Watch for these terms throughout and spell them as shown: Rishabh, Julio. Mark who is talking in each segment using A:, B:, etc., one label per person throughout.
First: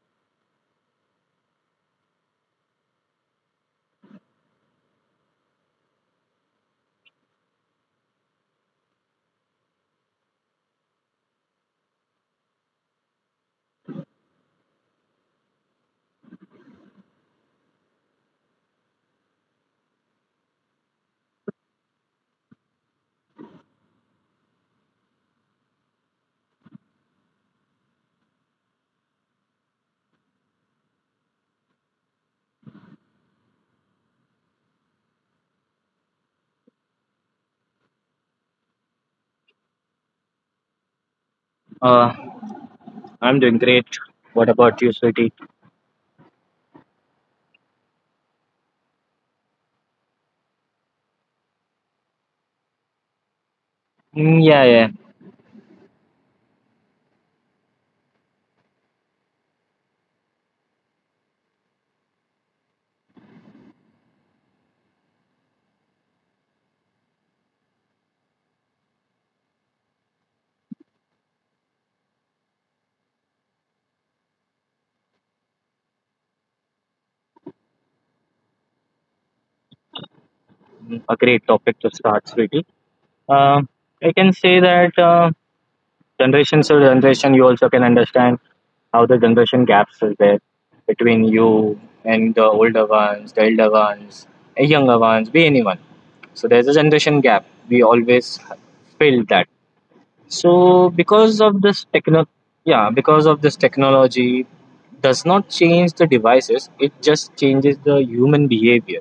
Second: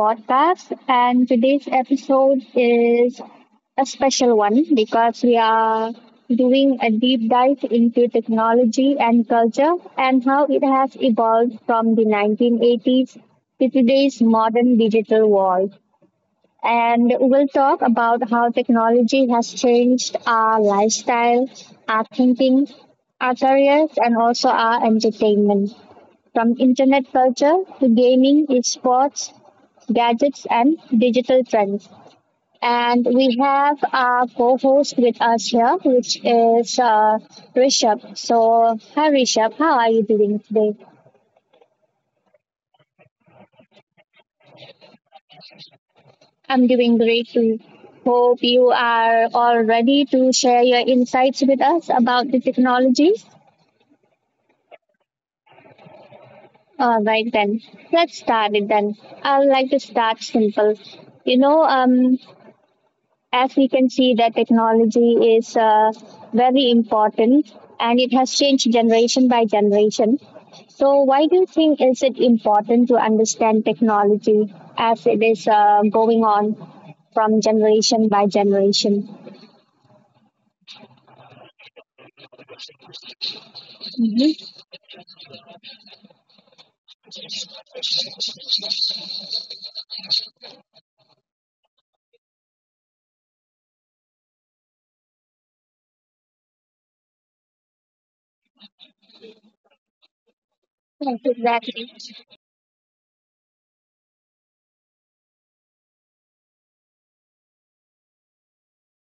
A: podcast. And today's episode is a special one because we are doing a deep dive into technology and culture and how it has evolved from the 1980s to today's modern digital world. And we'll talk about how technology has changed our lifestyle, our thinking, our careers, and also our entertainment. From internet culture to gaming, esports, gadgets, and digital trends. And we have our co host with us here, which is Rishabh. So, hi Rishabh, how are you doing today?
B: Uh, I'm doing great. What about you, sweetie?
A: I'm doing great too. Hope you are all ready to share your insights with us about the technologies.
B: Mm, yeah, yeah.
A: All right, then let's start it. Then I would like to start simple. You know, um, as we can see that technology is very important, and it has changed generation by generation. So why do you think is it important to understand technology as it is going on from generation by generation?
B: Mm, a great topic to start, sweetie. Uh, I can
A: Hmm.
B: say that generation to generation, you also can understand how the generation gaps is there between you and the older ones, the elder ones, the younger ones, be anyone. So there's a generation gap. We always feel that. So
A: Yes,
B: because of this
A: exactly.
B: techno yeah, because of this technology does not change the devices, it just changes the human behavior,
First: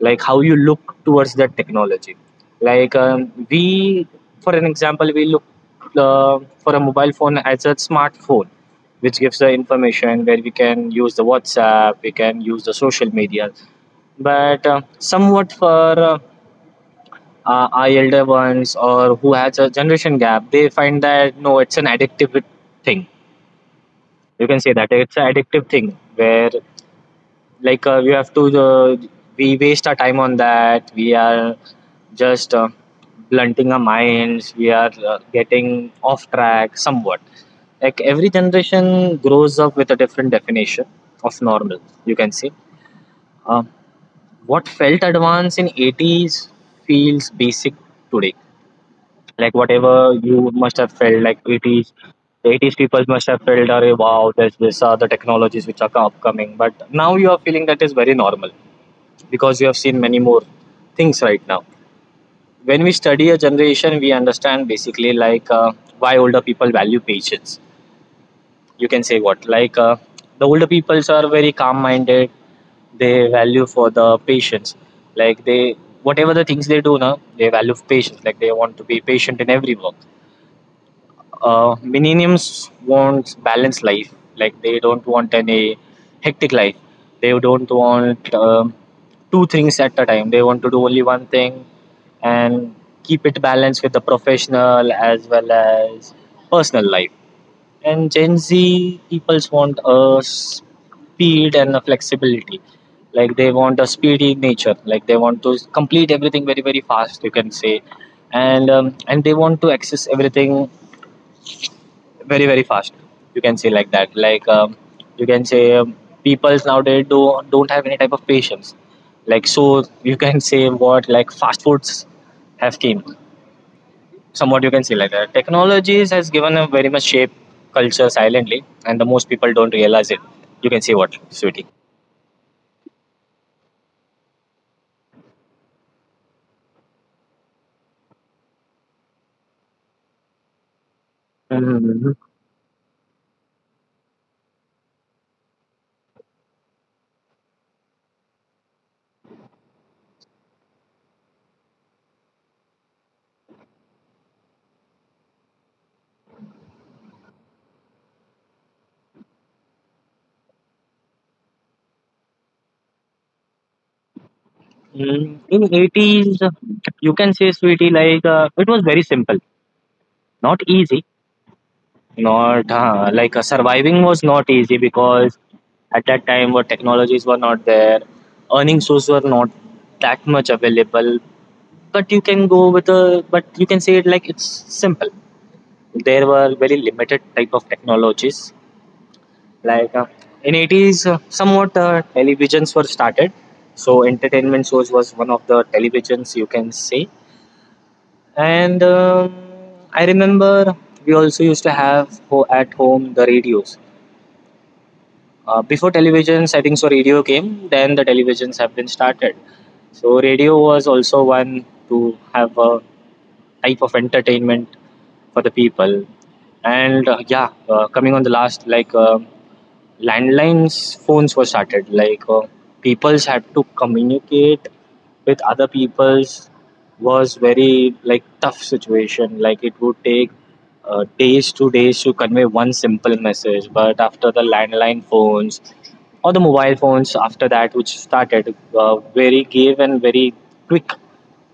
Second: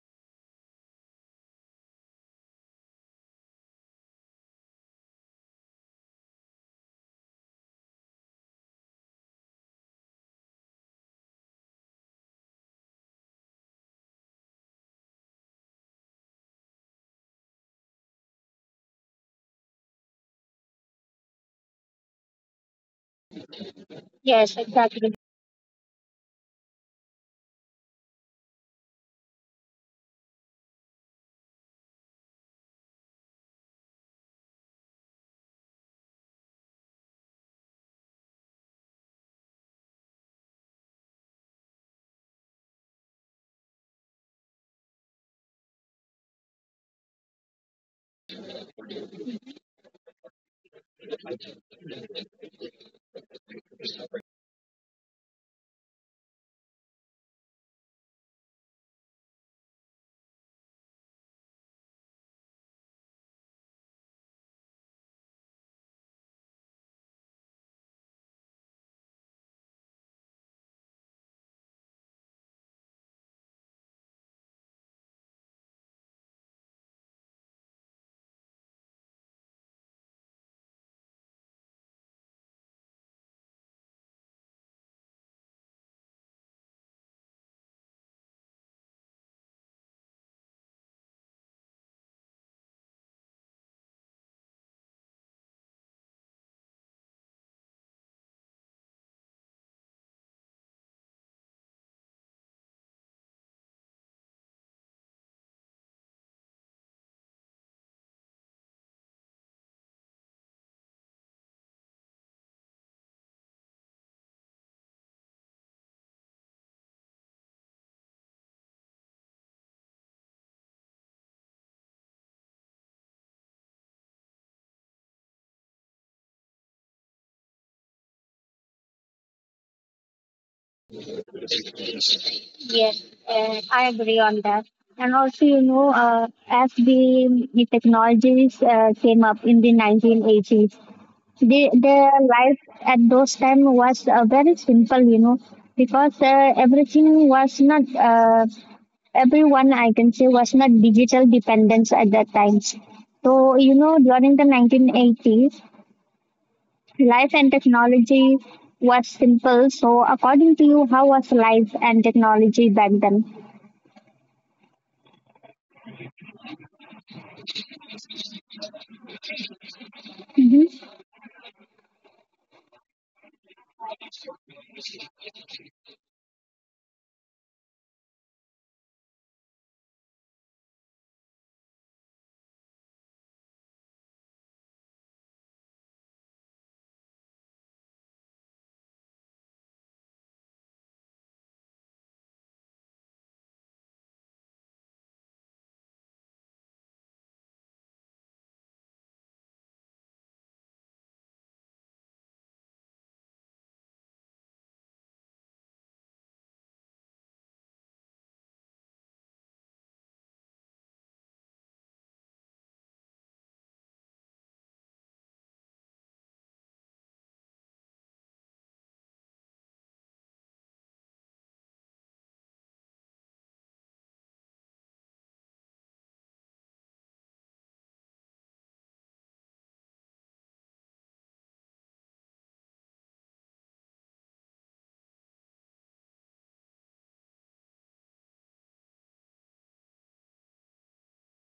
B: like how you look towards that technology. Like we, for an example, we look for a mobile phone as a smartphone, which gives the information where we can use the WhatsApp, we can use the social media. But somewhat for our elder ones or who has a generation gap, they find that no, it's an addictive thing. You
A: Yes,
B: can say that
A: exactly.
B: it's an addictive thing where like we have to we waste our time on that. We are just blunting our minds. We are getting off track somewhat. Like every generation grows up with a different definition of normal. You can say. Um, what felt advanced in 80s feels basic today. Like whatever you must have felt, like 80s, 80s people must have felt, "Arey, wow, there's this are the technologies which are upcoming." But now you are feeling that is very normal because you have seen many more things right now. When we study a generation, we understand basically like why older people value patience. You can say what, like the older peoples are very calm-minded. They value for the patience, like they whatever the things they do now, they value patience. Like they want to be patient in every work. Millennials want balanced life. Like they don't want any hectic life. They don't want two things at a time. They want to do only one thing and keep it balanced with the professional as well as personal life. And Gen Z peoples want a speed and a flexibility. Like they want a speedy nature. Like they want to complete everything very very fast. You can say, and they want to access everything very very fast. You can say like that, like you can say, peoples nowadays don't have any type of patience. Like so you can say what, like fast foods have came somewhat. You can say like that, technologies has given a very much shape culture silently and the most people don't realize it. You can say what, sweetie?
A: Yes, I agree on that. And also, as the technologies came up in the 1980s, their
B: Mhm.
A: life at those time was very simple. Because everything was not, everyone, I can say, was not digital dependence at that time. So during the 1980s, life and technology was simple. So according to you, how was life and technology back then?
B: Mm, in 80s you can say sweetie like it was very simple, not easy. Not like surviving was not easy because at that time what technologies were not there, earning sources were not that much available. But you can go with a but you can say it like it's simple. There were very limited type of technologies. Like in 80s, somewhat televisions were started. So entertainment source was one of the televisions you can say. And I remember we also used to have at home the radios. Before television settings for radio came, then the televisions have been started. So radio was also one to have a type of entertainment for the people. And yeah, coming on the last, like landlines phones were started, like peoples had to communicate with other peoples was very like tough situation. Like it would take days to days to convey one simple message. But after the landline phones or the mobile phones after that which started very gave and very quick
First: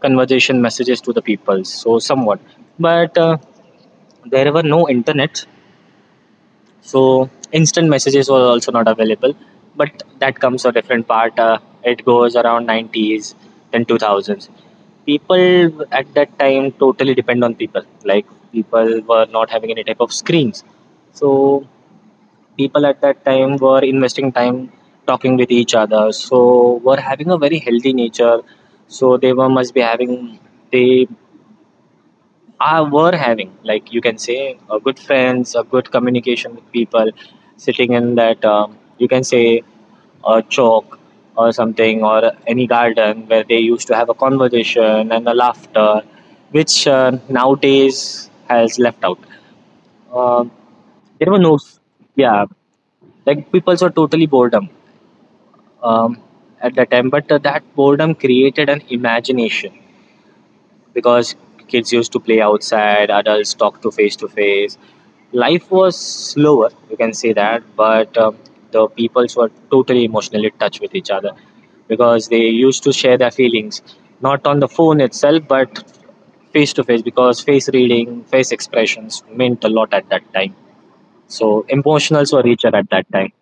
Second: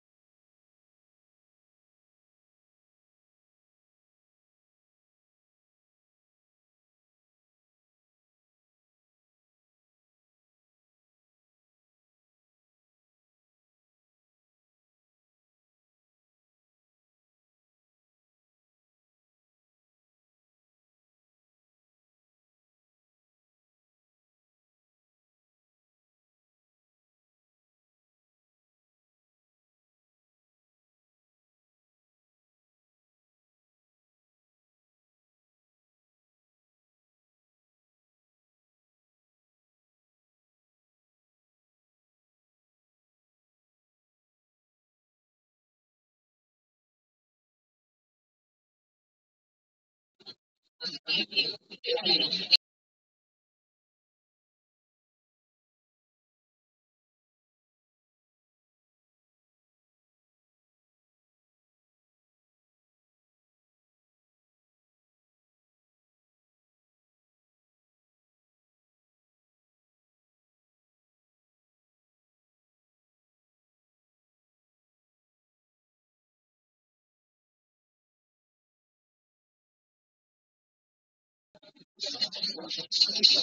B: conversation messages to the people so somewhat. But there were no internet, so instant messages were also not available. But that comes a different part. It goes around 90s, then 2000s people at that time totally depend on people. Like people were not having any type of screens, so people at that time were investing time talking with each other, so were having a very healthy nature. So they were must be having they I were having, like you can say, a good friends, a good communication with people, sitting in that you can say a chalk or something or any garden where they used to have a conversation and a laughter, which nowadays has left out. Um there were no, yeah, like people were totally boredom um, at that time. But that boredom created an imagination because kids used to play outside, adults talk to face to face. Life was slower you can say that. But the peoples were totally emotionally touched with each other because they used to share their feelings not on the phone itself but face to face, because face reading face expressions meant a lot at that time, so emotionals were richer at that time.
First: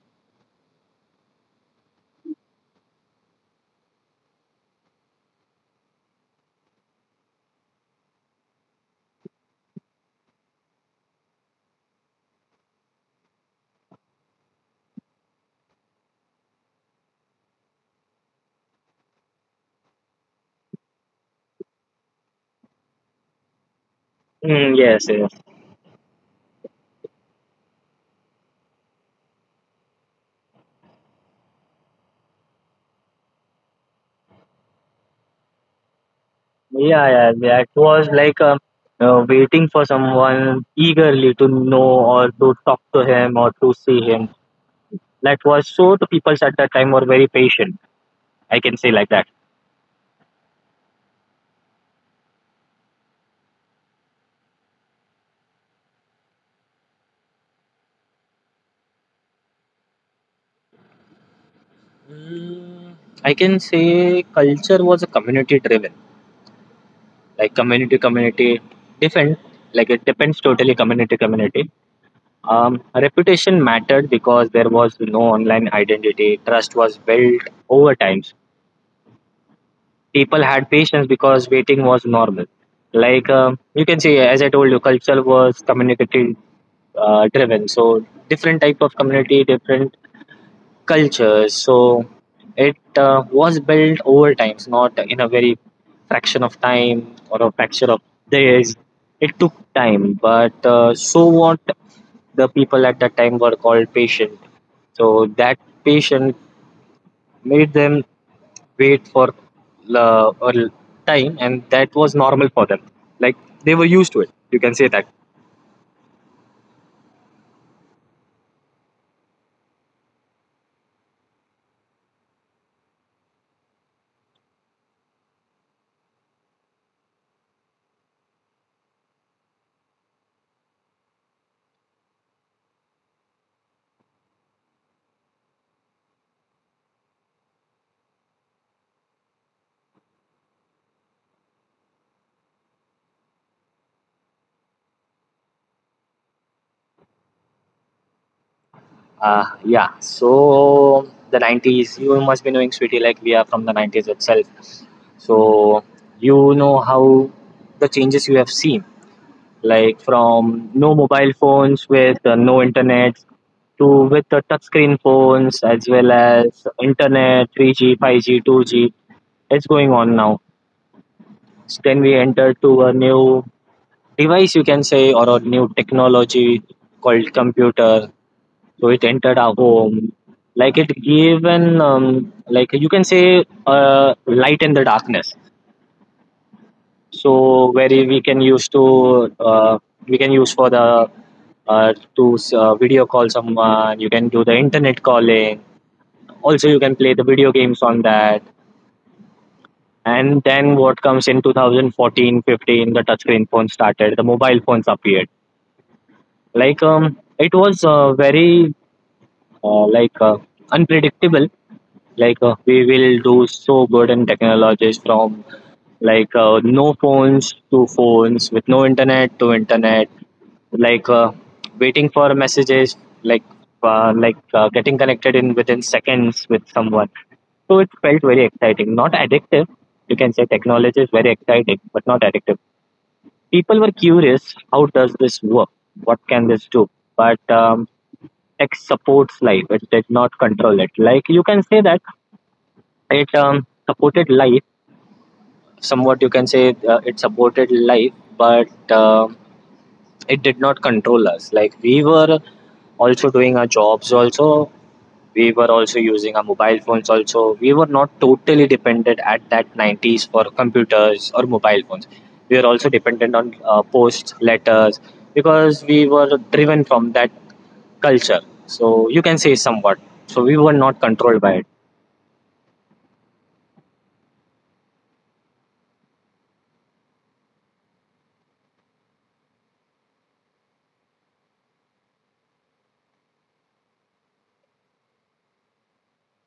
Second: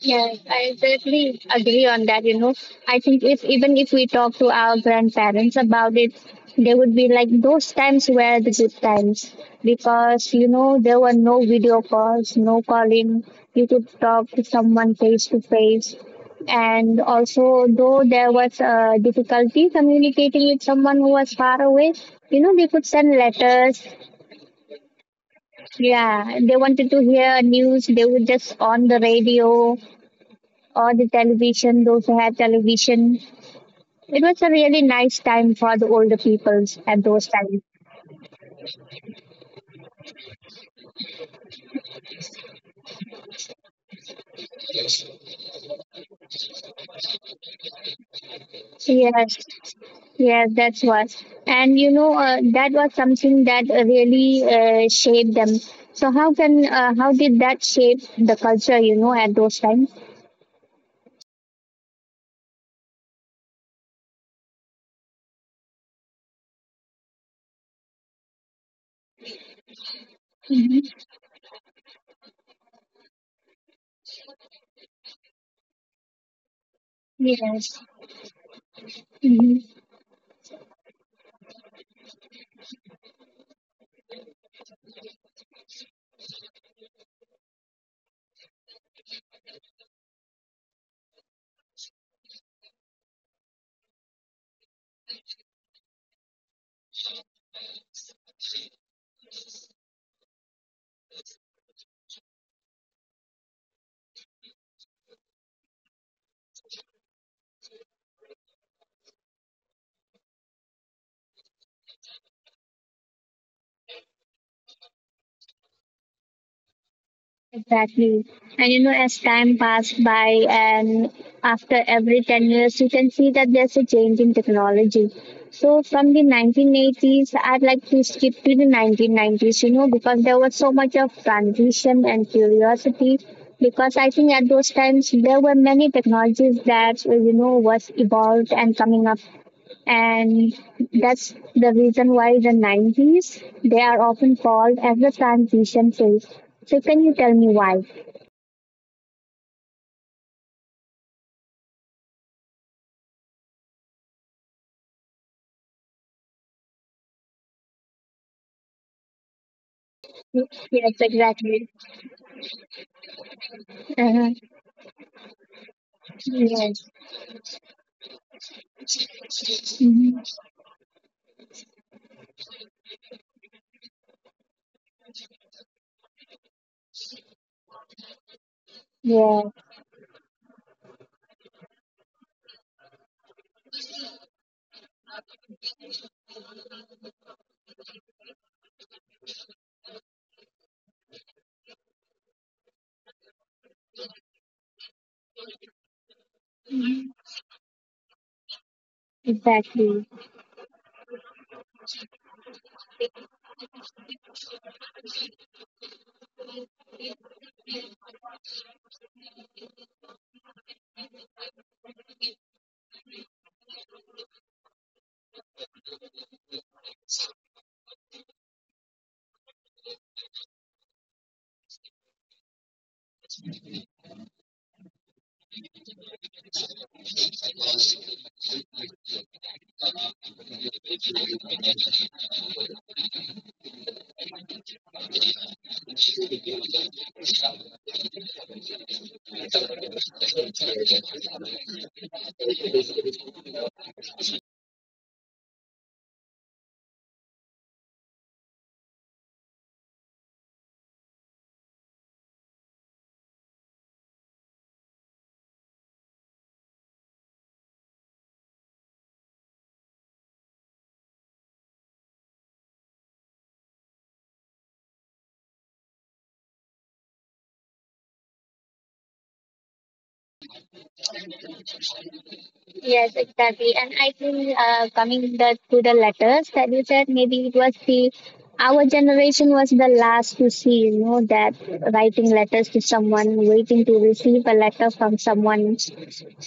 A: Yes, I definitely agree on that. You know, I think if even if we talk to our grandparents about it, they would be like, those times were the good times because, you know, there were no video calls, no calling. You could talk to someone face to face. And also, though there was a difficulty communicating with someone who was far away, you know, they could send letters.
B: Mm, yes, yes.
A: Yeah, they wanted to hear news, they would just on the radio or the television, those who had television. It was a really nice time for the older peoples at
B: Yeah,
A: those
B: yeah.
A: times.
B: That was like waiting for someone eagerly to know or to talk to him or to see him. That was so the peoples at that time were very patient. I can say like that.
A: Yes, yes, that's what. And you know, that was something that really shaped them. So how did that shape the culture? You know, at those times.
B: Mm, I can say culture was a community driven, like community community different. Like it depends totally
A: Mhm.
B: community community. Reputation mattered because there was no online identity. Trust was built
A: Yes.
B: over times.
A: Mm-hmm.
B: People had patience because waiting was normal. Like you can see, as I told you, culture was community driven. So different type of community, different cultures, so it was built over times, not in a very fraction of time or a fraction of days. It took time, but so what the people at that time were called patient. So that patient made them wait for uh, a l- time, and that was normal for them. Like they were used to it. You can say that.
A: Exactly. And you know, as time passed by and after every 10 years, you can see that there's a change in technology. So from the 1980s, I'd like to skip to the 1990s, you know, because there was so much of transition and curiosity. Because I think at those times, there were many technologies that, you know, was evolved and coming up, and that's the reason why the 90s they are often called as the transition phase. So can you tell me why?
B: Yeah, so the 90s, you must be knowing, Sweetie, like we are from the 90s itself. So you know how the changes you have seen, like from no
A: Yes,
B: mobile
A: exactly.
B: phones with no internet to with the
A: Uh-huh.
B: touchscreen phones as well as
A: Yes.
B: internet 3G, 5G, 2G. It's going on
A: Mhm.
B: now. So then we enter to a new device, you can say, or a new technology called computer, so it entered
A: Yeah.
B: our home. Like it gave an like you can say light in the darkness, so where we can use to uh, we can use for the to video call someone. You can do the internet calling. Also you can play the video games on that.
A: Exactly.
B: And then what comes in 2014, 15, the touchscreen phone started, the mobile phones appeared. Like it was very like unpredictable. Like we will do so good in technologies from, like no phones to phones with no internet to internet, like waiting for messages, like getting connected in within seconds with someone. So it felt very exciting not addictive. You can say technology is very exciting but not addictive. People were curious how does this work, what can this do. But tech supports life, it did not control it, like you can say that. It supported life somewhat. You can say it supported life, but it did not control us. Like we were also doing our jobs. Also, we were also using our mobile phones. Also, we were not totally dependent at that 90s for computers or mobile phones. We were also dependent on posts, letters, because we were driven from that culture. So you can say somewhat. So we were not controlled by it.
A: Yes, exactly. And I think coming to the letters that you said, maybe it was the our generation was the last to see, you know, that writing letters to someone, waiting to receive a letter from someone,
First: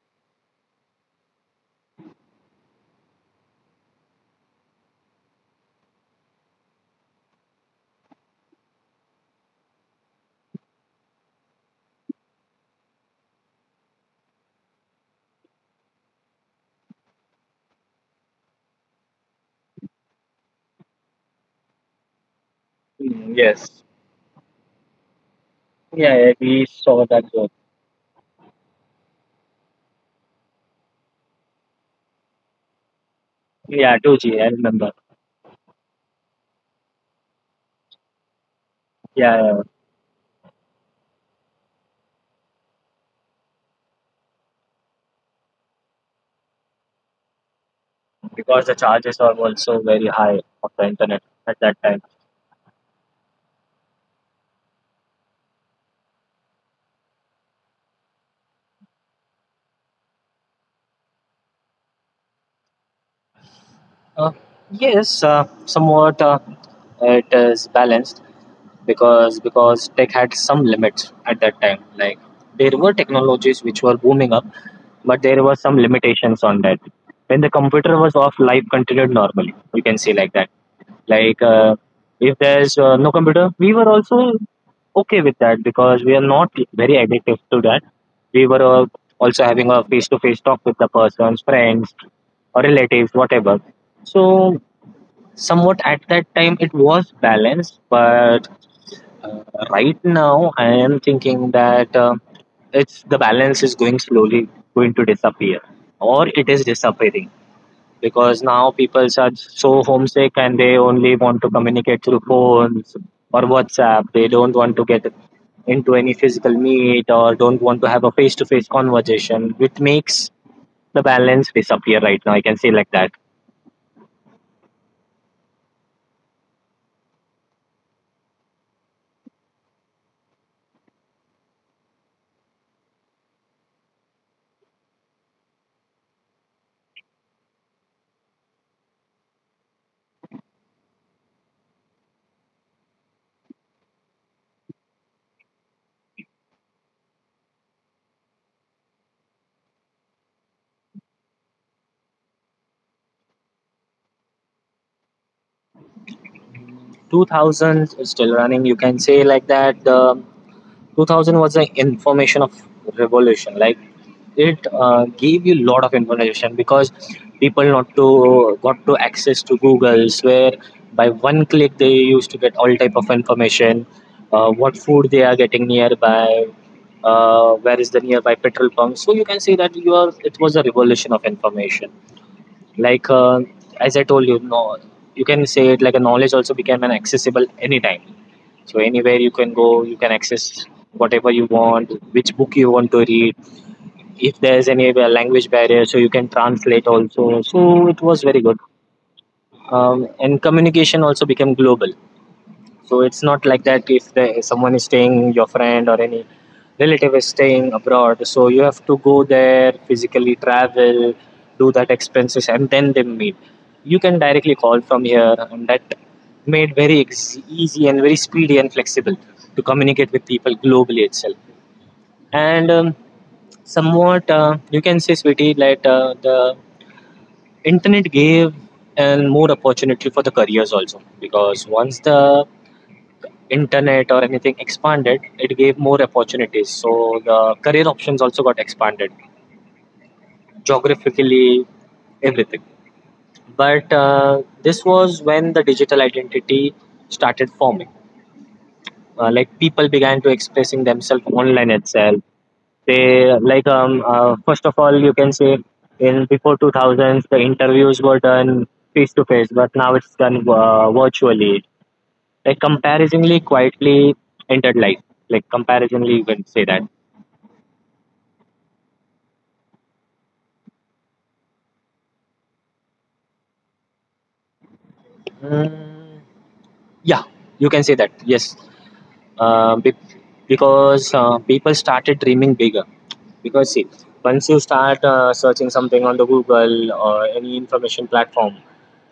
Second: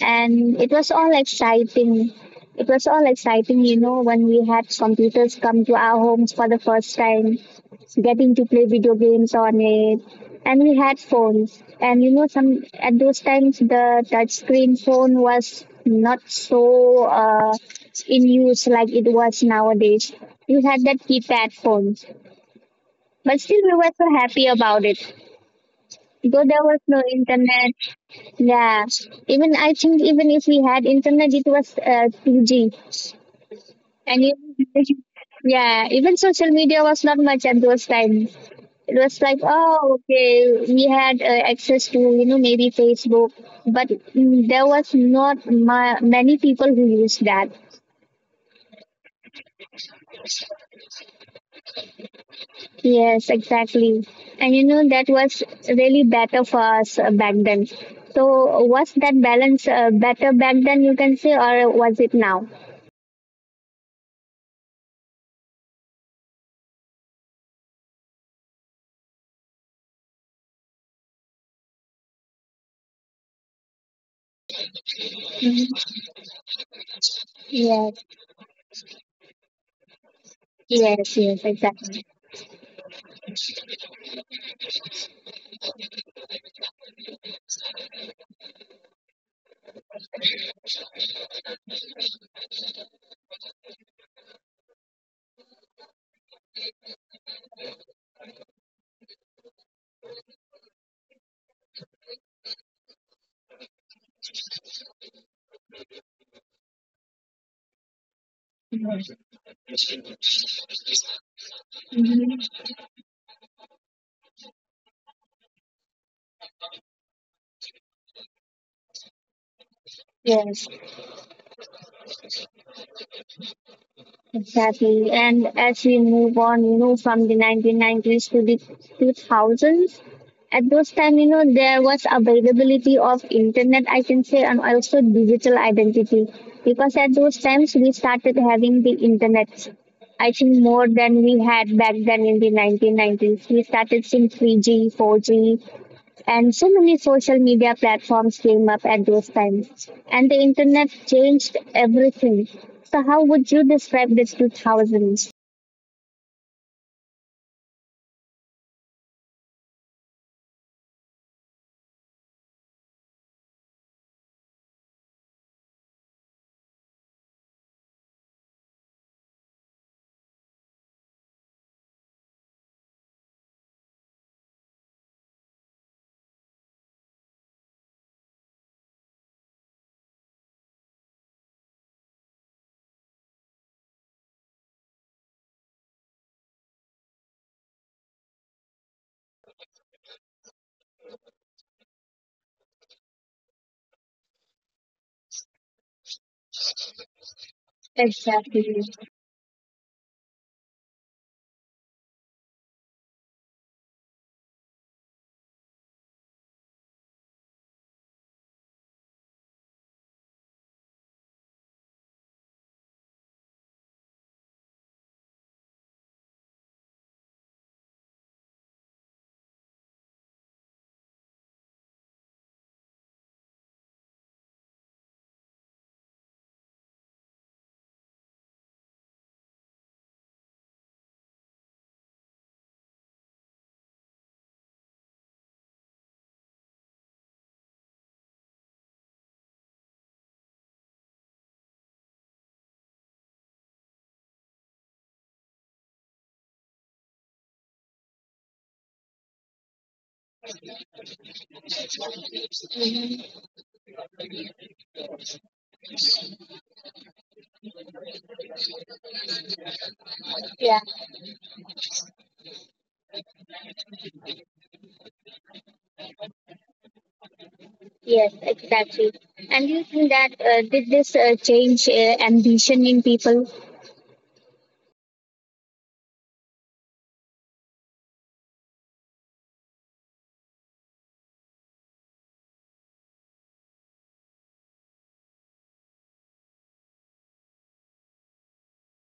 A: and it was all exciting. It was all exciting, you know, when we had computers come to our homes for the first time, getting to play video games on it, and we had phones. And you know some at those times the touch screen phone was not so in use like it was nowadays. We had that keypad phone,
B: Mm,
A: but still we
B: yes.
A: were so happy about it,
B: Yeah, yeah,
A: though there
B: we
A: was no
B: saw that.
A: internet. Yeah. Even I think even if we had internet it was 2G.
B: Yeah,
A: And
B: 2G, I
A: even,
B: remember.
A: yeah, even social media was not much at those times. It was
B: Yeah,
A: like,
B: yeah, yeah.
A: oh okay, we had access to, you know, maybe Facebook. But there was not many people who used that.
B: Because the charges are also very high of the internet at that time.
A: Yes, exactly. And you know that was really better for us back then. So was that balance better back then, you can say, or was it now?
B: Uh, yes, somewhat it is balanced because tech had some limits at that time. Like there were technologies which were booming up, but there were
A: Mhm.
B: some limitations on that. When the computer
A: Yes.
B: was off, life continued normally. You can say like that.
A: Yes.
B: Like
A: Yes, exactly.
B: if there's no computer, we were also okay with that because we are not very addictive to that. We were also having a face-to-face talk with the person's friends or relatives, whatever. So somewhat at that time it was balanced, but uh, right now I am thinking that it's the balance is going slowly going to disappear or it is disappearing because now people are so homesick and they only want to communicate through phones or WhatsApp. They don't want to get into any physical meet or don't want to have a face to face conversation, which makes
A: Yes.
B: the balance disappear right now. I can say like that.
A: Exactly. And as we move on, you know, from the 1990s to the 2000s, at those time, you know, there was availability of internet, I can say, and also digital identity. Because at those times, we started having the internet. I think more than we had back then in the 1990s. We started seeing 3G, 4G, and so many social media platforms came up at those times, and the internet changed everything. So how would you describe the 2000s?
B: 2000s is still running, you can say like that. The 2000 was the information of revolution, like it gave you a lot of information because people not to got to access to googles where by one click they used to get all type of information, what food they are getting nearby, where is the nearby petrol pump. So you can say that you are it was a revolution of information. like uh, as I told you no, you can say it like a knowledge also became an accessible anytime, so anywhere you can go, you can access whatever you want, which book you want to read. If there's any language barrier, so you can translate also. So it was very good,
A: Exactly.
B: and communication also became global. So it's not like that if the, someone is staying, your friend or any relative is staying abroad. So you have to go there, physically travel, do that expenses, and then they meet. You can directly call from here, and that made very easy and very speedy and flexible to communicate with people globally itself. And somewhat, you can say, sweetie, that the internet gave and more opportunity for the careers also, because once the internet or anything expanded, it gave more opportunities. So the career options also got expanded geographically, everything. But This was when the digital identity started forming. Like people began to expressing themselves online itself. They like first of all you can say in before 2000s the interviews were done face to face, but now it's done
A: Yeah.
B: virtually. Like comparatively quietly entered life. Like comparatively you can say that.
A: Yes, exactly. And you think that did this change ambition in people?
B: Mm, yeah, you can say that. Yes, uh, be- because people started dreaming bigger. Because see, once you start searching something on the Google or any information platform,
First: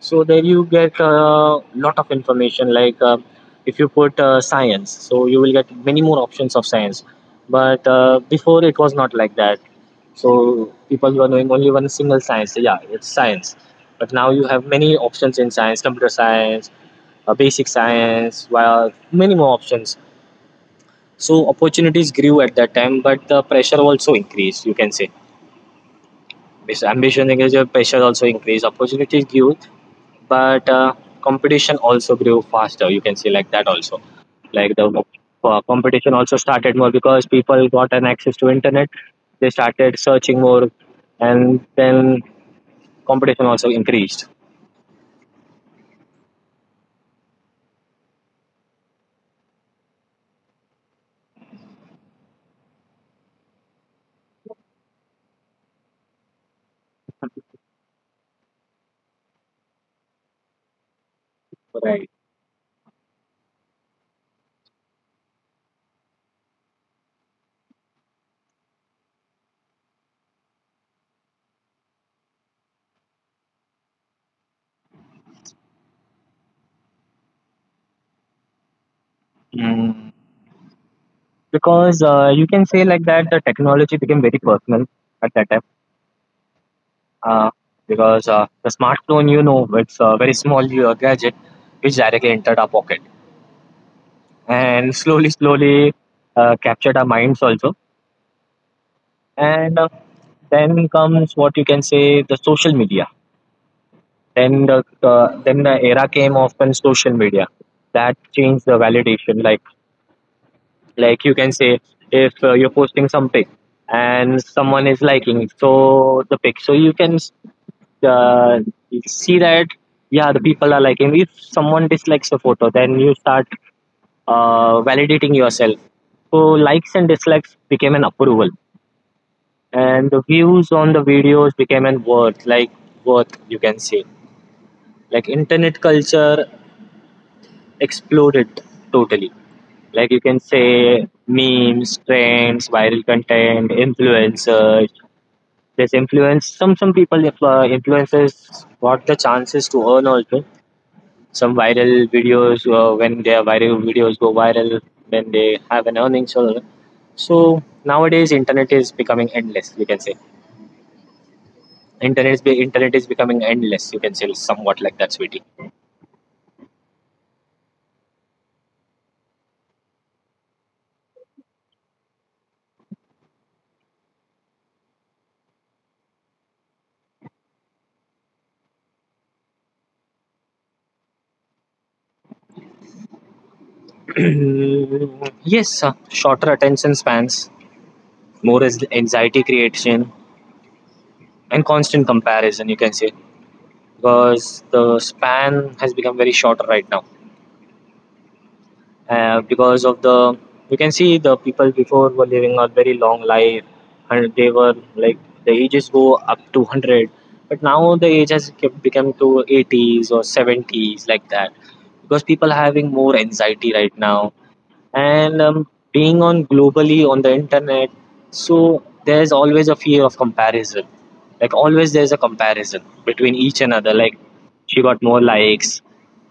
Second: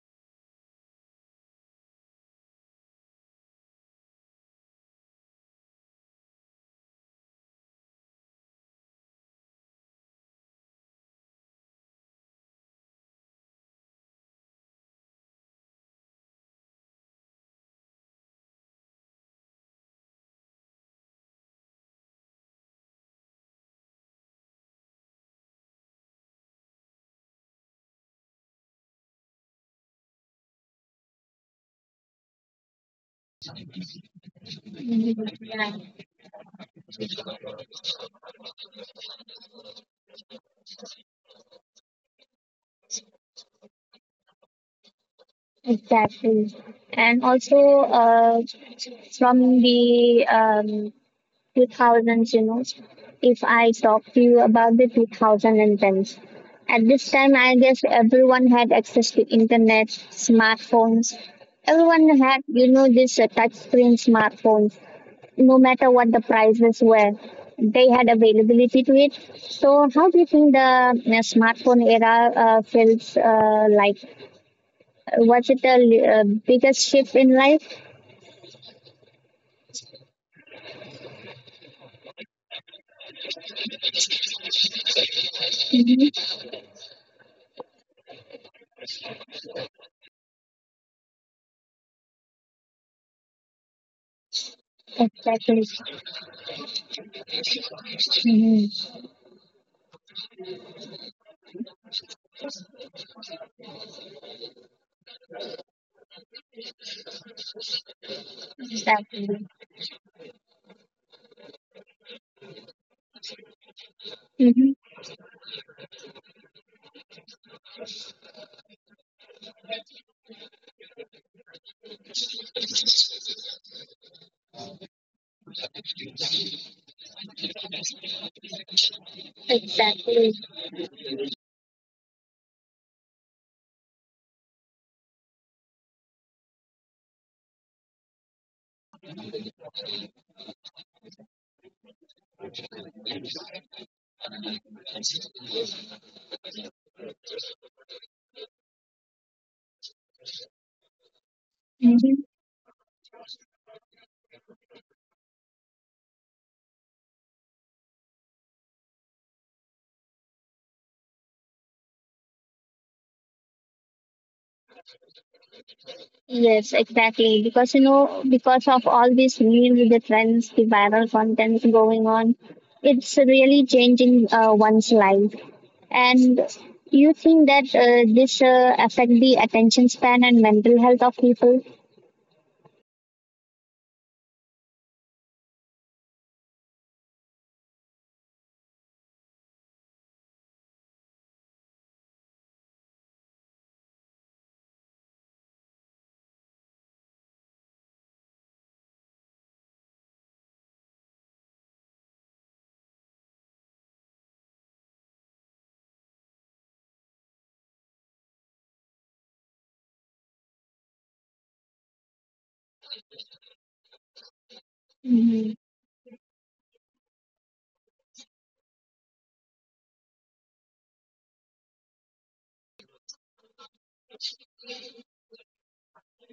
B: so there you get a lot of information. If you put science, so you will get many more options of science. But Before it was not like that. So people were knowing only one single science. So, yeah, it's science. But now you have many options in science, computer science, basic science, well, many more options. So opportunities grew at that time, but the pressure also increased. You can say because ambition increased, your pressure also increased. Opportunities grew, but competition also grew faster. You can say like that also, like the competition also started more because people got an access to internet. They started searching more, and then competition also increased.
A: Exactly. And also uh, from the um, 2000s, you know, if I talk to you about the 2010s. At this time, I guess everyone had access to internet, smartphones. Everyone
B: Right.
A: had, you know, this touch screen smartphones, no matter what the prices were. They had availability to it. So, how do you think the smartphone era feels like? Was it the biggest shift in life?
B: Mm. Because you can say like that, the technology became very personal at that time,
A: Hmm.
B: uh, because the smartphone, you know, it's a very small gadget which directly entered our pocket and slowly,
A: Exactly.
B: slowly captured our minds also.
A: Hmm.
B: And then comes what you can say the social media. Then the era came of when social media that changed the
A: Exactly.
B: validation. Like you can say if you're posting something and
A: Mhm.
B: someone is liking so the pic so you can uh, see that, yeah, the people are liking. If someone dislikes a photo then you start validating yourself, so likes and dislikes became an approval and the
A: Exactly.
B: views on the videos became an worth, like worth you can say. Like internet culture exploded totally. Like you can say memes, trends, viral content, influencers. There's influence, some people, if influencers got the chances to earn also. Some viral
A: Mhm.
B: videos, when their viral videos go viral, then they have an earnings. So so nowadays internet is becoming endless, you can say. Internet is becoming endless, you can say somewhat like that sweetie.
A: Yes, exactly. Because, you know, because of all these memes, the trends, the viral contents going on, it's really changing one's life. And you think that this affect the attention span and mental health of people?
B: Yes, shorter attention spans, more as anxiety creation, and constant comparison, you can say, because the span has become very shorter right now, because of the you can see the people before were living a very long life and they were like the ages go up to 100, but now the age has become to 80s or 70s like that because people are having more anxiety right now. And
A: Mhm.
B: being on globally on the internet, so there's always a fear of comparison. Like always there's a comparison between each another. Like she got more likes,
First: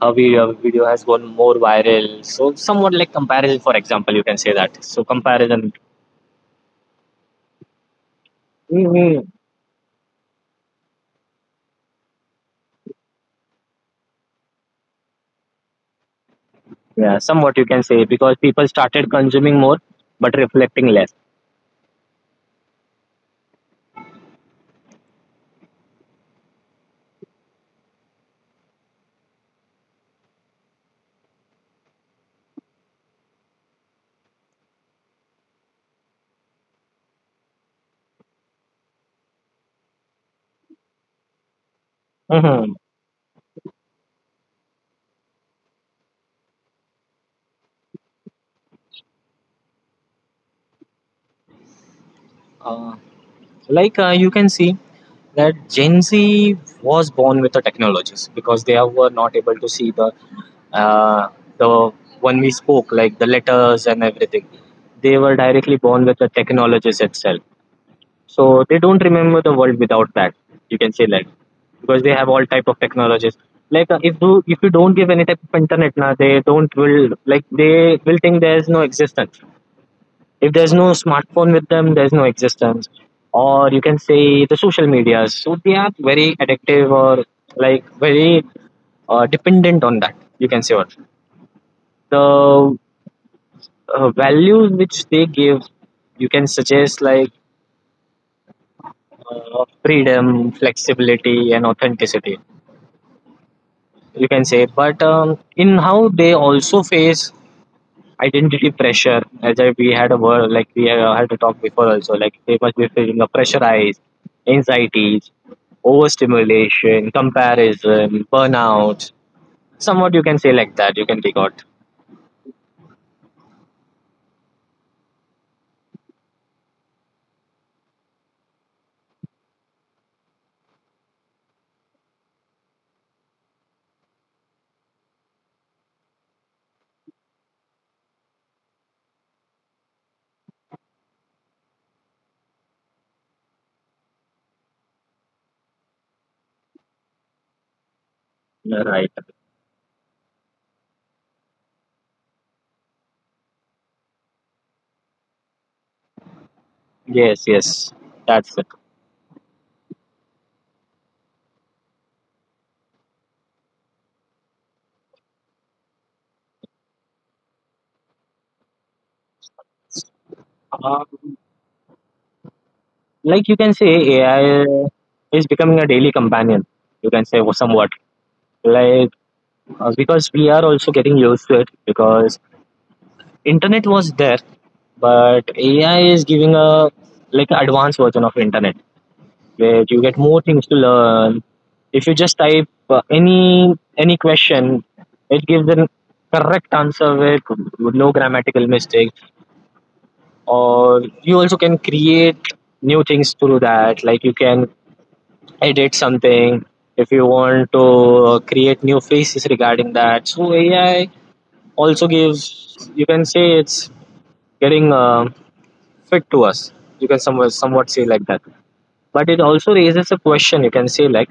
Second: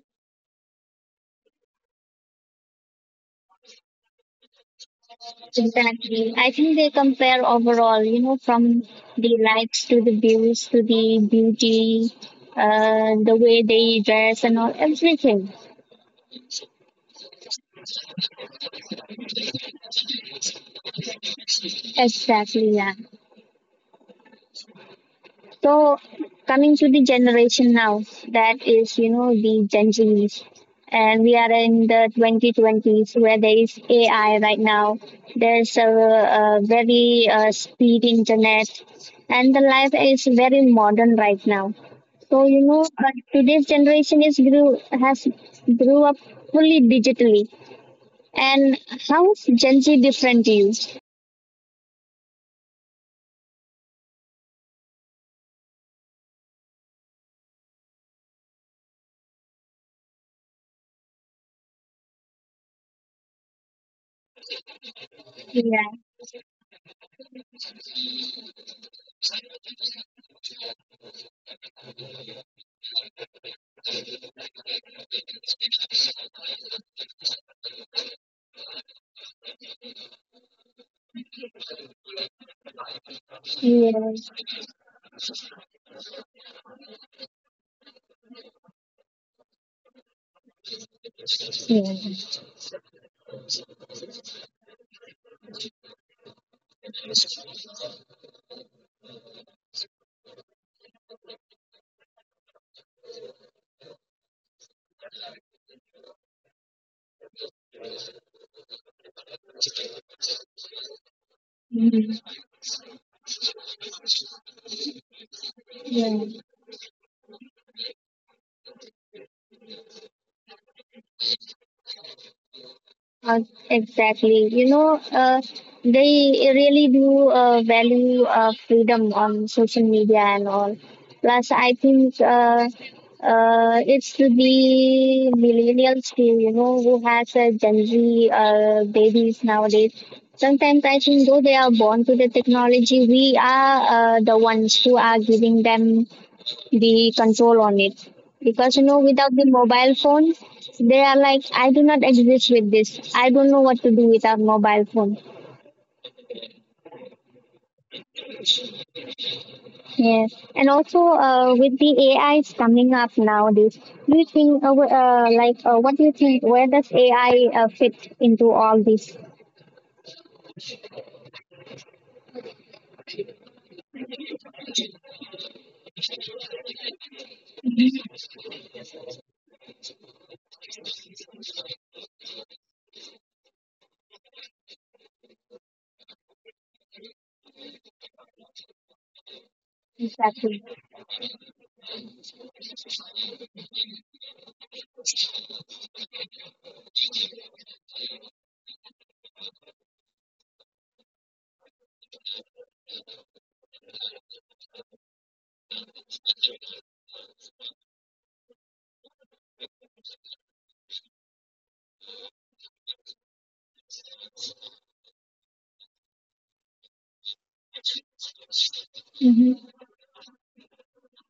B: her video has gone more viral, so somewhat like comparison for example you can say. That so comparison.
A: Exactly. I think they compare overall, you know, from
B: Hmm.
A: the likes to the views to the beauty, the way they dress and all, everything.
B: Yeah, somewhat you can say because people started consuming more but reflecting less.
A: Exactly, yeah. So coming to the generation now, that is, you know, the Gen Zs. And we are in the 2020s where there is AI right now. There's a very speed internet, and the life is very modern right now. So, you
B: Hmm.
A: know, today's generation has grew up fully digitally. And how is Gen Z different to you?
B: uh, you can see that Gen Z was born with the technologies because they were not able to see uh, the when we spoke like the letters and everything. They were directly
A: Yeah.
B: born with the technologies itself, so they don't remember the world without that. You can say that because they have all type of technologies. If you don't give any type of internet, now they don't will, like they will think there is no existence. If there's no smartphone with them, there's no existence. Or you
A: Yeah.
B: can say the social medias, so they are very addictive or like very dependent on that, you can say. What
A: Yeah.
B: the values which they give, you can suggest, like freedom, flexibility, and authenticity, you can say. But in how they also face identity pressure, as I, we had a word like we had to talk before also,
A: Mhm.
B: like they must be feeling a pressurized anxieties,
A: Yeah.
B: overstimulation, comparison, burnout. Somewhat you can say like that, you can take out.
A: Uh, exactly. You know, they really do value freedom on social media and all. Plus, I think it's the millennials too, you know, who has Gen Z babies nowadays. Sometimes I think though they are born to the technology, we are the ones who are giving them the control on it, because, you know,
B: Right.
A: without the mobile phone they are like, I do not exist with this. I don't know what to do without mobile phone.
B: Yes, yes, that's it.
A: Yeah. And also with the ais coming up nowadays, do you think what do you think, where does ai fit into all this?
B: um, like you can say AI is becoming a daily companion, you can say somewhat. Like because we are also getting used to it because Internet was there, but AI is giving a like advanced version of internet where you get more
A: Exactly.
B: things to learn. If you just type any question, it gives an correct answer with no grammatical mistake. Or you also can create new things through that. Like you can edit something if you want to create new faces regarding that. So AI also gives, you can say it's getting fit to us, you can somewhat say like that. But it
A: Hmm.
B: also raises a question, you can say.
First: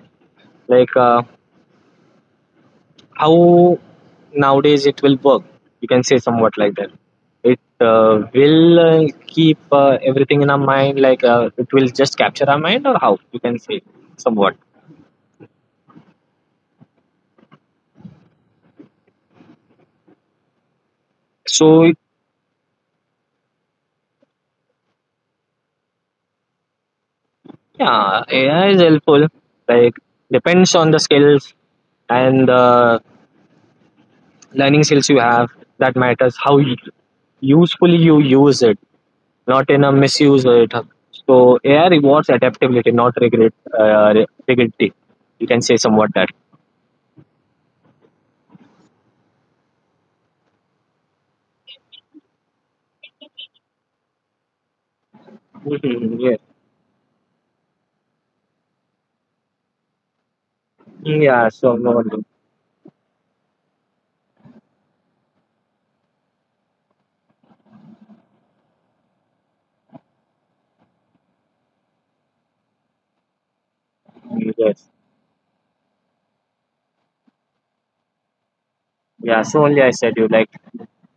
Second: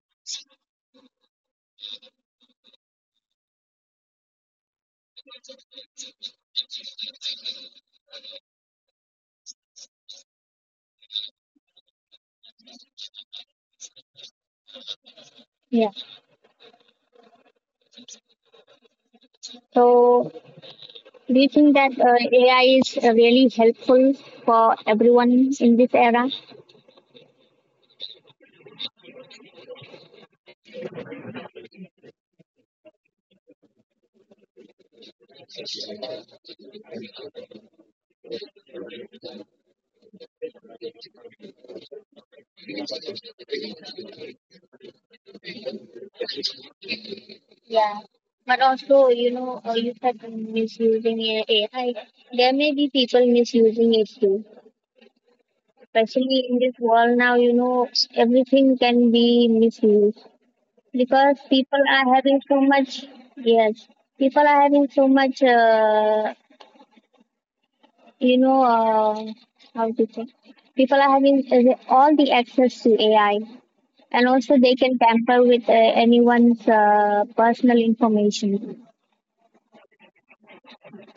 B: like uh, how nowadays it will work, you can say somewhat like that. It will keep everything in our mind, like it will just capture our mind or how you can say somewhat.
A: Yeah. So do you think
B: so
A: that
B: it-
A: ai is really helpful for everyone in this era?
B: yeah, AI is helpful. Like depends on the skills and the learning skills you have. That matters how you, usefully you use it, not in a misuse or it. So AI rewards adaptability, not regret, rigidity. You can say somewhat that.
A: Yeah, but also, you know, you said misusing AI. There may be people misusing it too.
B: Mhm, yeah.
A: Especially in this world now, you know, everything can be misused because
B: Yeah. So
A: people
B: no one.
A: are
B: Do.
A: having so much, yes, people are having so much, you know, how to say, people are having all the access to AI, and also they
B: Yes.
A: can tamper with anyone's personal information.
B: Yeah. So only I said you, like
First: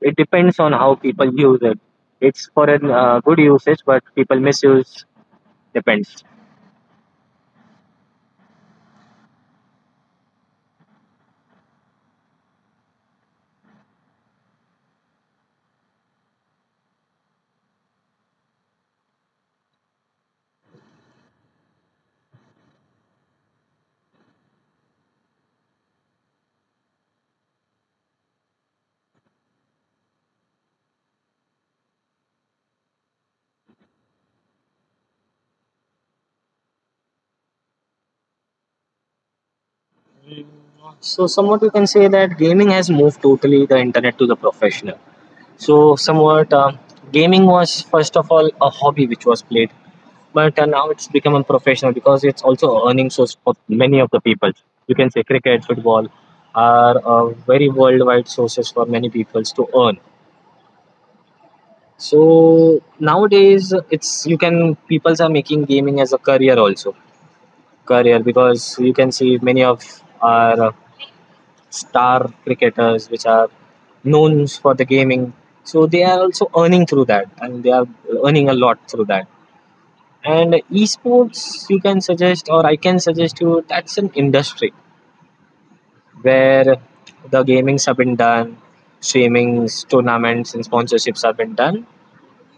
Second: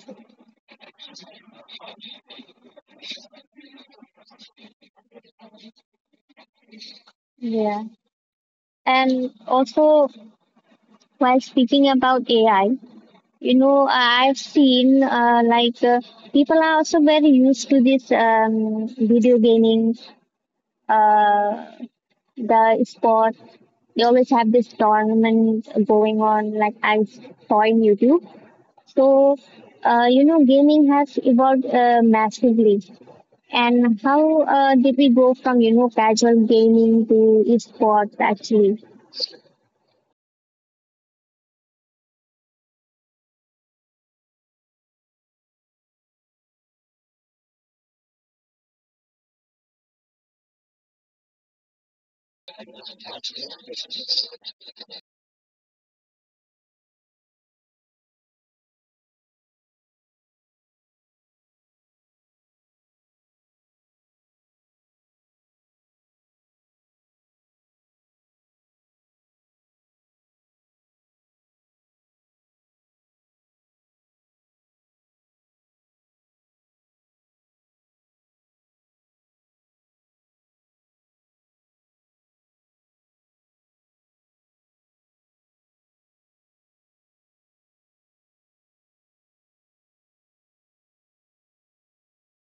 B: it depends on how people use it. It's for a good usage, but people misuse depends.
A: Yeah. And also, while speaking about AI, you know, I've seen people are also very used to this video gaming, uh, the sport. They always have this tournament going on, like I saw in YouTube. So, you know, gaming has evolved massively. And how did we go from, you know, casual gaming to esports actually?
B: So somewhat you can say that gaming has moved totally the internet to the professional. So somewhat Gaming was first of all a hobby which was played. But Now it's become a professional because it's also earning source for many of the people. You can say cricket, football are very worldwide sources for many people to earn. So nowadays, it's you can peoples are making gaming as a career also. Career because you can see many of our star cricketers which are known for the gaming. So they are also earning through that, and they are earning a lot through that. And esports, you can suggest, or I can suggest you, that's an industry where the gamings have been done, streamings, tournaments, and sponsorships have been done.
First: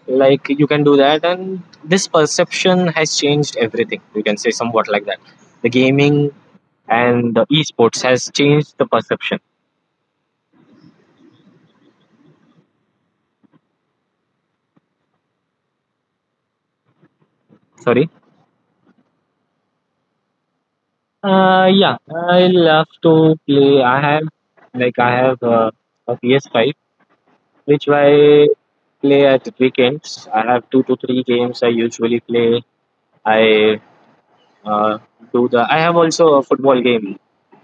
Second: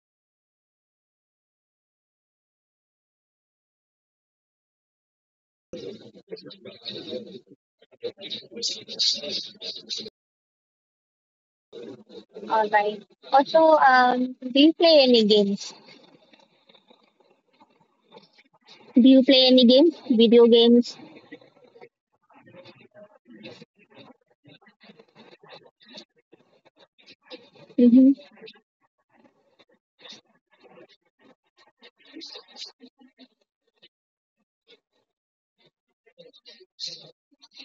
B: Like you can do that, and this perception has changed everything. You can say somewhat like that. The gaming and the esports has changed the perception.
A: All right. Also, do you play any games?
B: Sorry.
A: Do you play any game? Video games?
B: Yeah, I love to play. I have a PS5 which I
A: Hmm.
B: play at weekends. I have two to three games I usually play. I uh, do the. I have also a football game,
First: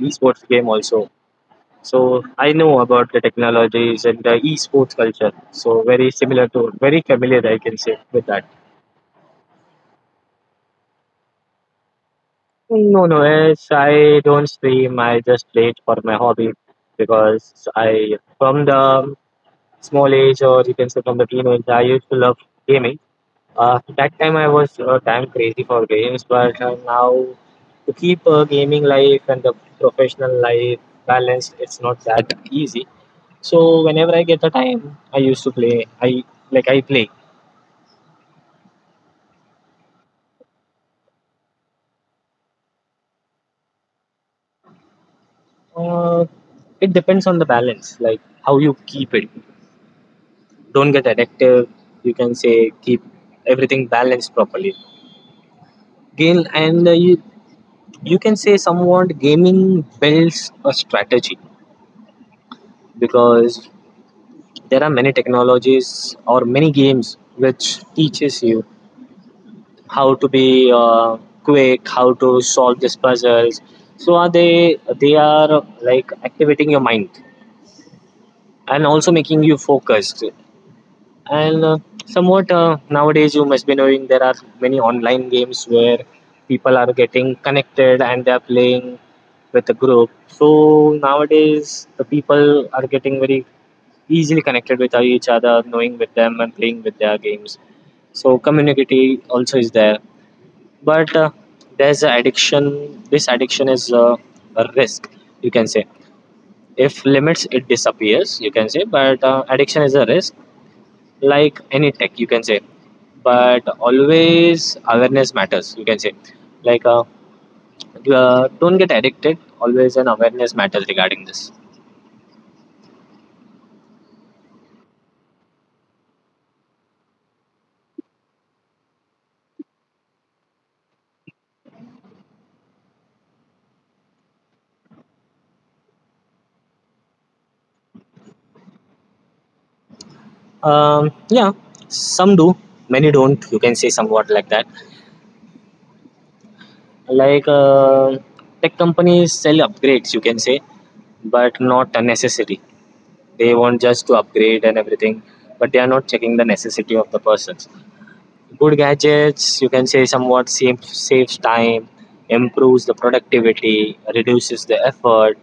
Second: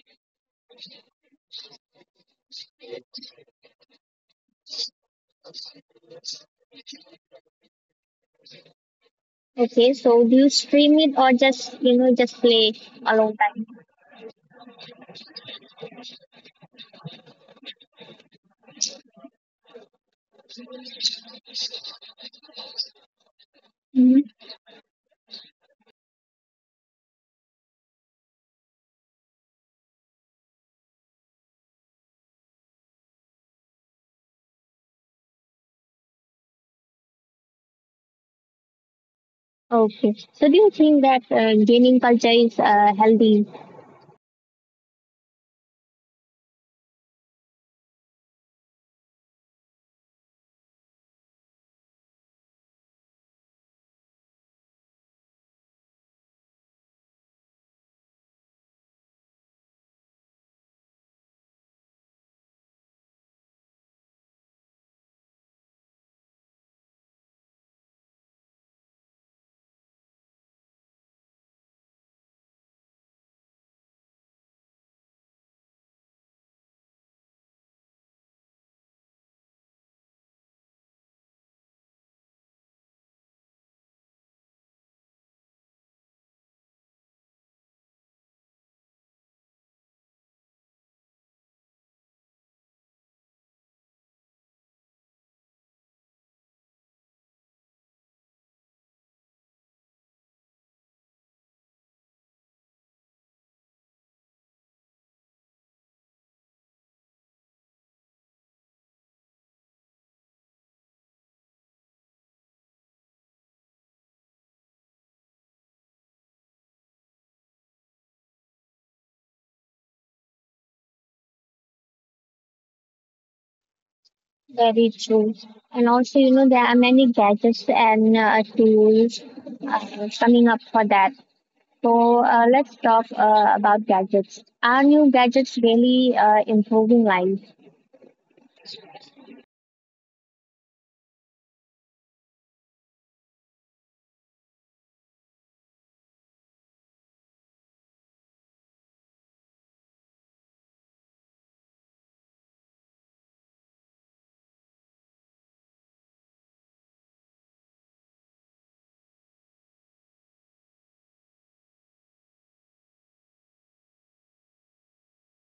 B: esports game also. So I know about the technologies and the esports culture. So very similar to, very familiar, I can say, with that.
A: Okay, so do you stream it or just, you know, just play
B: No,
A: a
B: no,
A: long time?
B: yes, I don't stream. I just play it for my hobby because I, from the small age or you can say from the teenage, I used to love gaming. That
A: Hmm.
B: time I was time crazy for games, but now to keep gaming life and the professional life balanced, it's not that easy. So whenever I get the time, I used to play. I play.
A: Okay. So do you think that gaming culture is healthy?
B: Uh, it depends on the balance, like how you keep it. Don't get addictive. You can say keep everything balanced properly. Gain and you you can say somewhat gaming builds a strategy because there are many technologies or many games which teaches you how to be quick, how to solve these puzzles. So are they are like activating your mind and also making you focused. And somewhat nowadays you must be knowing there are many online games where people are getting connected and they are playing with a group. So nowadays the people are getting very easily connected with each other, knowing with them and playing with their games. So community also is there, but there's a addiction. This addiction is a risk, you can say. If limits, it disappears, you can say. But Addiction is a risk, like any tech, you can say. But always awareness matters, you can say. Like uh, don't get addicted. Always an awareness matters regarding this.
A: Very true. And also, you know, there are many gadgets and tools coming up for that. So let's talk about gadgets. Are new gadgets really improving life?
B: Yeah, some do, many don't. You can say somewhat like that. Like uh, Tech companies sell upgrades, you can say, but not a necessity. They want just to upgrade and everything, but they are not checking the necessity of the persons. Good gadgets, you can say, somewhat save, saves time, improves the productivity, reduces the effort.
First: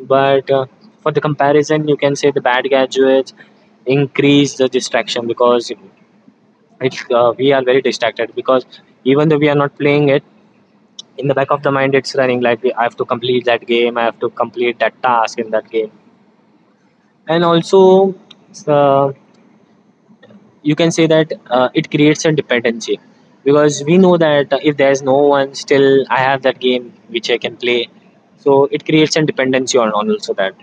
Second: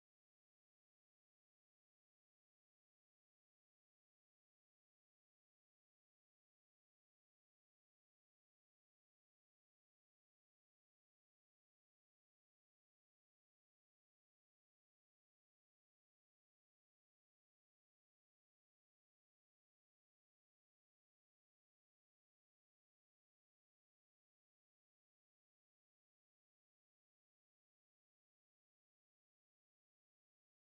B: But For the comparison, you can say the bad gadgets increase the distraction, because it we are very distracted because even though we are not playing it, in the back of the mind it's running like I have to complete that game, I have to complete that task in that game. And also uh, you can say that it creates a dependency because we know that if there's no one still I have that game which I can play. So it creates a dependency on also that.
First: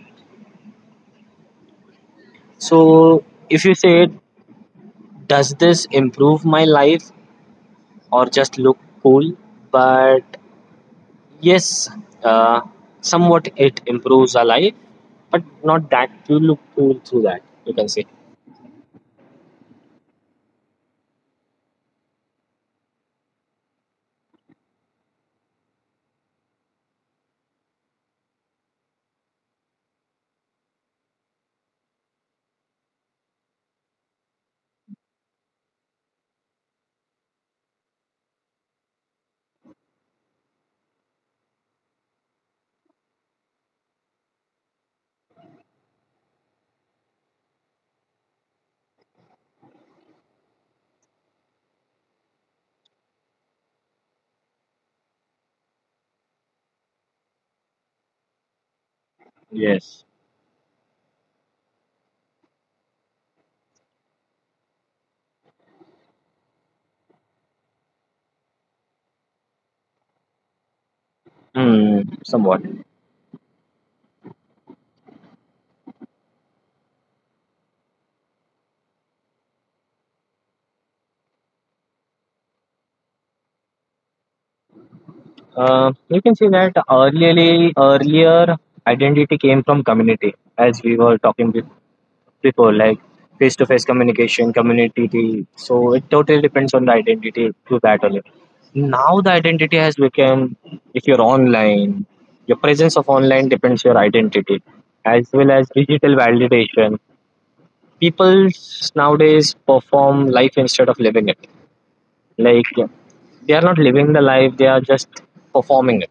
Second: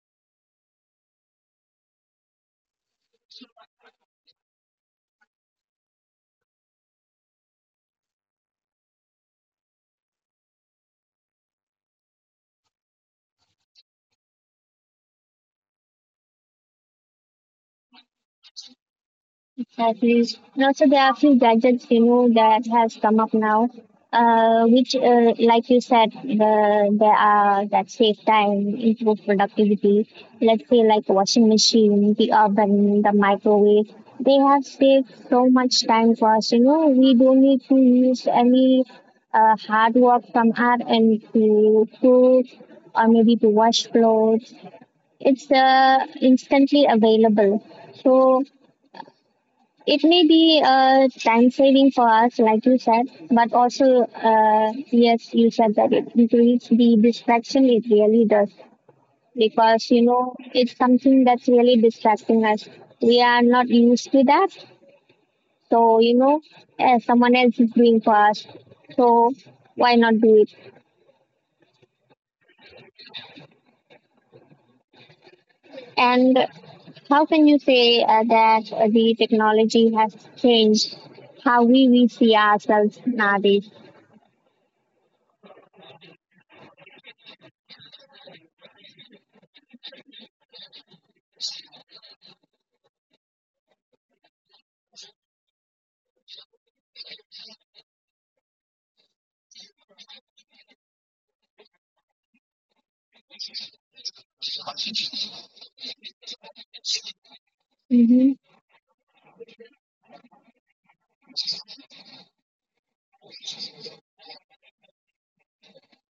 B: So if you say does this improve my life or just look cool, but yes, uh, somewhat it improves our life, but not that you look cool through that, you can say.
A: At least, and also there are a few gadgets, you know, that has come up now, which, like you said, there are that save time, improve productivity. Let's say like washing machine, the oven, the microwave. They have saved so much time for us. You know, we don't need to use any hard work from our end to cook or maybe to wash clothes. It's instantly available. So it may be time saving for us, like you said, but also, yes, you said that it increases the distraction. It really does because, you
B: Yes.
A: know, it's something that's really distracting us. We are not used to that, so, you know, someone else is doing for us. So why not do it?
B: Hmm, somewhat.
A: And how can you say that the technology has changed how we see ourselves nowadays?
B: You can see that earlier, earlier identity came from community, as we were talking before. Before, like face to face communication, community. So it totally depends on the identity to that only. Now the identity has become if you're online, your presence of online depends your identity, as well as digital validation.
A: Mm-hmm.
B: People nowadays perform life instead of living it. Like they are not living the life; they are just performing it.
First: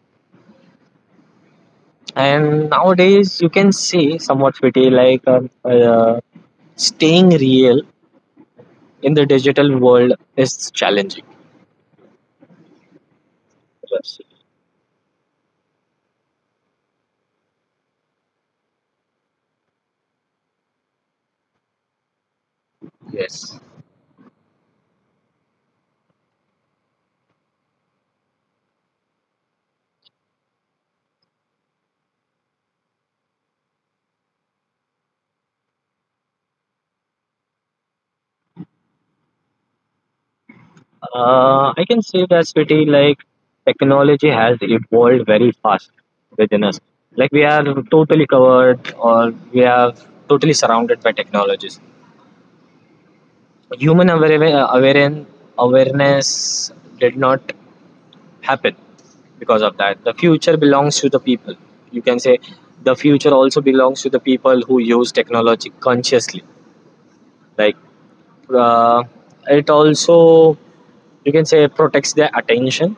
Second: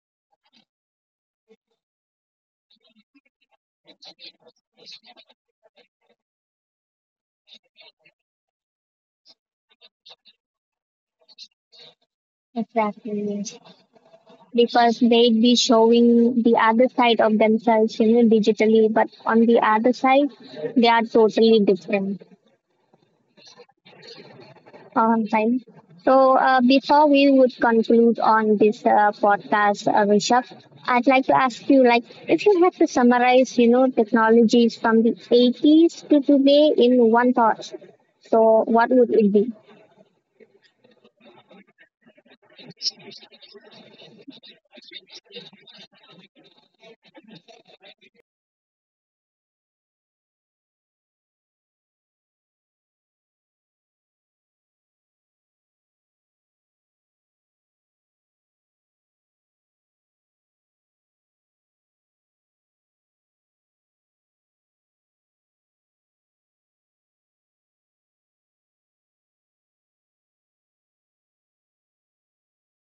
B: And nowadays, you can see somewhat pretty like staying real in the digital world is challenging.
A: Exactly. Because they'd be showing the other side of themselves, you know, digitally, but on the other side they are totally different,
B: Yes.
A: right? So before we would conclude on this podcast, Rishabh, I'd like to ask you, like, if you had to summarize, you know, technologies from the 80s to today in one thought, so what would it be?
B: I can say that Swati, like technology has evolved very fast within us. Like we are totally covered or we are totally surrounded by technologies. Human aware- awareness did not happen because of that. The future belongs to the people. You can say the future also belongs to the people who use technology consciously. Like uh, it also you can say protects their attention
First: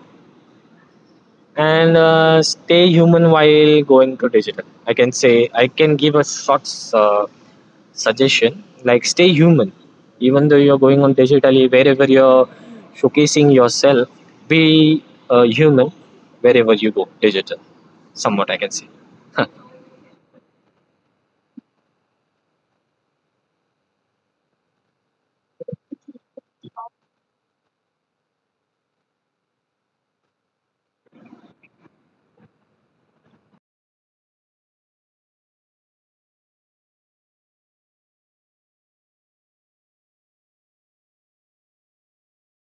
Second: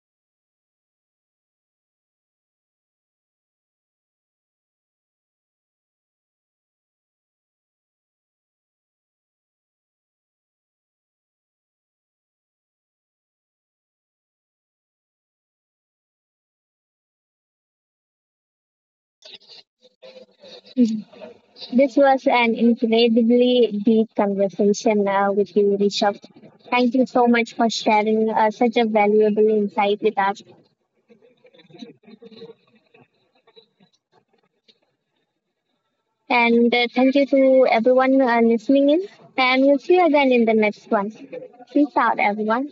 B: and stay human while going to digital, I can say. I can give a short uh, suggestion, like stay human even though you're going on digitally. Wherever you're showcasing yourself, be human wherever you go digital, somewhat I can say.
A: This was an incredibly deep conversation with you, Rishabh. Thank you so much for sharing such a valuable insight with us. And thank you to everyone listening in. And we'll see you again in the next one. Peace out, everyone.